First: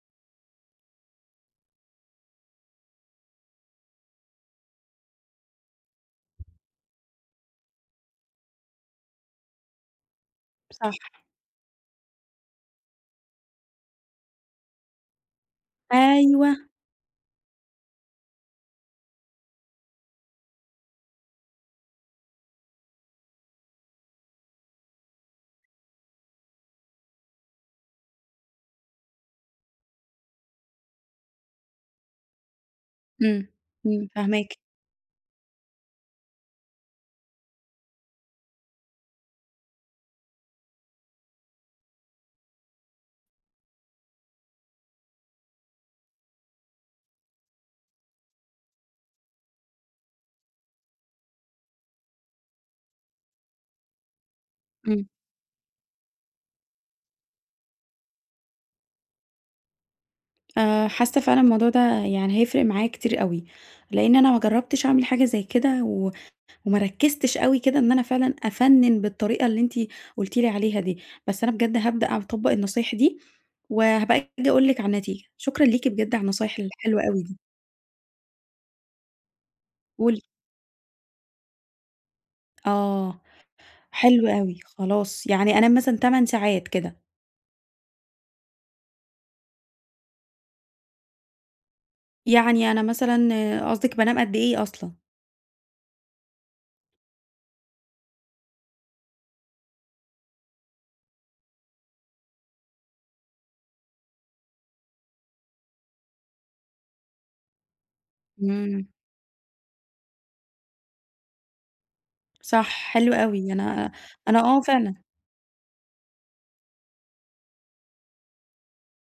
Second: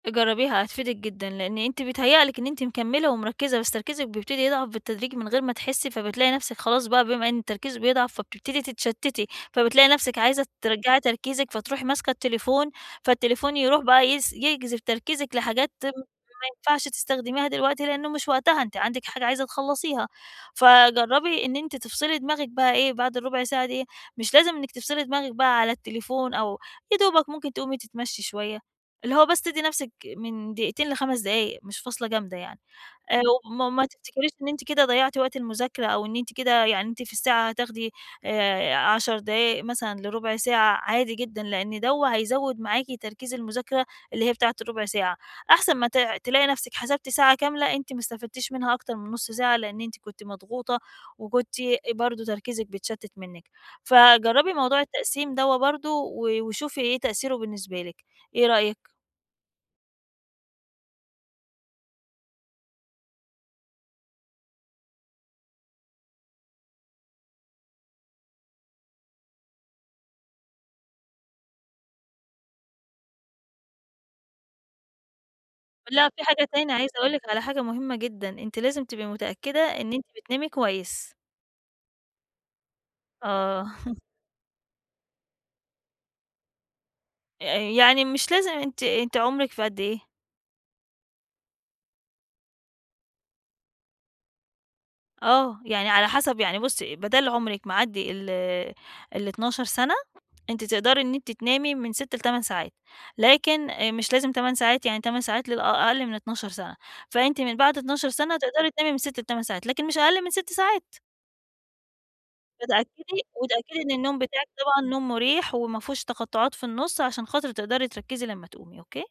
جَرَّبيها هَتفيدِك جدًا لأن أنتِ بيتهيأ لِك إن أنتِ مكَمّلة ومرَكَّزة بس تركيزِك بَيبتَدي يضعَف بالتدريج من غَير ما تحسّي فَبتلاقي نَفسِك خلاص بقى بَما إن التركيز بَيضعَف فَبتبتدي تتشَتَّتي، فَبتلاقي نَفسِك عايزة صح. ترَجَّعي تركيزِك فَتروحي ماسكة التليفون، فالتليفون يَروح بقى يس يجذَب تركيزِك لحاجات تم ما أيوه. يَنفَعش تستخدميها دلوقتي لأنُّه مش وقتها أنتِ عندِك حاجة عايزة تخَلَّصيها، فَجَرَّبي إن أنتِ تفصَلي دماغِك بقى إيه بَعد الرُبَع ساعة دي مش لازم إنِّك تفصَلي دماغِك بقى على التليفون أو يَا دوبَك ممكن تقومي تتَمشي شُوَيّة، اللي هو بس تَدّي نَفسِك من دقيقتين ل5 دقايق مش فاصلة جامدة يعني. آآ امم، وما وما امم تفتكريش إن فاهماكِ. أنتِ كده ضَيَّعتِ وقت المُذاكَرة أو إن أنتِ كده يعني أنتِ في الساعة هَتاخدي آآ 10 دقايق مثلًا لرُبَع ساعة عادي جدًا، لأن دوّة هَيَزَوَّد معاكِ تركيز المُذاكَرة اللي هي بتاعة الرُبَع ساعة، أحسَن ما ت تلاقي نَفسِك حَسَبتِ ساعة كاملة أنتِ ما استفادتيش مَنها أكتَر من نُصّ ساعة لأن أنتِ كُنتِ مضغوطة وكُنتِ برضه تركيزِك بَيتشَتَّت منِّك، فَجَرَّبي موضوع امم. التقسيم دوّة برضه و وشوفي إيه تأثيرُه بالنسبة لِك، إيه رأيِك؟ آآ حاسة فعلًا الموضوع ده يعني هيفرِق معايا كتير أوي، لإن أنا ما جرَّبتش أعمَل حاجة زي كده و وما ركزتش أوي كده إن أنا فعلًا أفَنَّن بالطريقة اللي أنتِ قُلتِ لي عليها دي، بس أنا بجد هابدأ أع أطبق النصايح دي وهابقى أجي أقول لِك على النتيجة، شكرًا ليكِ لأ بجد على في حاجة النصايح تاني عايزة الحلوة أقول أوي لِك دي. على حاجة مُهَمّة جدًا، أنتِ لازم تَبقي متأكدة إن أنتِ قولي. بتنامي كويس. آه، آه حلو أوي، خلاص يعني أنام مثلًا 8 ساعات كده. آآ يعني مش لازم أنتِ أنتِ عمرِك في قد إيه؟ يعني أنا مثلًا آآ قصدِك بانام قد إيه أصلًا؟ آه، يعني على حسب يعني بُصّي بَدال عُمرِك معَدّي ال ال12 سَنة، أنتِ تقدَري إن أنتِ تنامي من 6 ل8 ساعات لكن آآ مش لازم 8 ساعات يعني 8 ساعات لل أ أقَلّ من 12 سَنة فَأنتِ من بَعد 12 سَنة تقدَري امم. تنامي من 6 ل8 ساعات لكَن مش أقَلّ من 6 ساعات. صح حلو واتأكَّدي أوي واتأكَّدي أنا إن النوم أنا بتاعِك آه طبعًا فعلًا. نوم مُريح وما فيهوش تقَطُّعات في النُصّ عشان خاطر تقدَري تركَّزي لمّا تقومي، أوكي؟